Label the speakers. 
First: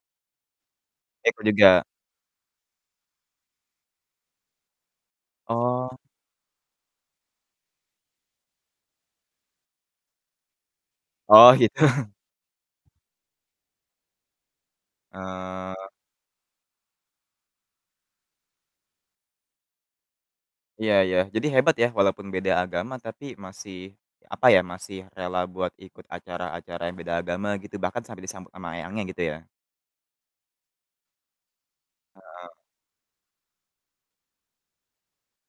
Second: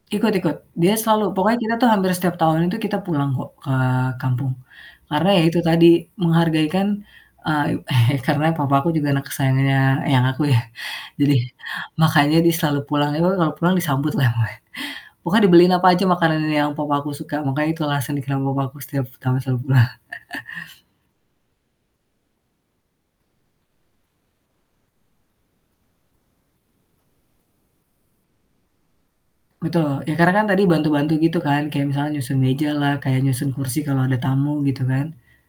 Speaker 1: Ikut ikut, dia selalu.
Speaker 2: Ikut
Speaker 1: Pokoknya kita
Speaker 2: juga.
Speaker 1: tuh hampir setiap tahun itu kita pulang kok ke kampung. Karena ya itu tadi,
Speaker 2: Oh.
Speaker 1: menghargai kan eee, karena papa aku juga anak kesayangannya eyang aku ya, jadi,
Speaker 2: Oh, gitu.
Speaker 1: makanya dia selalu pulang, eee, kalau pulang disambut lah. [unintelligible] Pokoknya dibeliin apa
Speaker 2: Eee
Speaker 1: aja, makanan yang papa aku suka, makanya itu alasan kenapa papaku setiap tahun selalu pulang.
Speaker 2: Iya iya, jadi hebat ya, walaupun beda agama tapi masih, apa ya, masih rela buat ikut acara-acara yang beda agama, gitu, bahkan sampai disambut ama eyangnya gitu ya.
Speaker 1: Betul. Ya karena kan tadi bantu-bantu gitu kan. Kayak misalnya nyusun
Speaker 2: Heeh.
Speaker 1: meja lah, kayak nyusun kursi kalau ada tamu, gitu kan.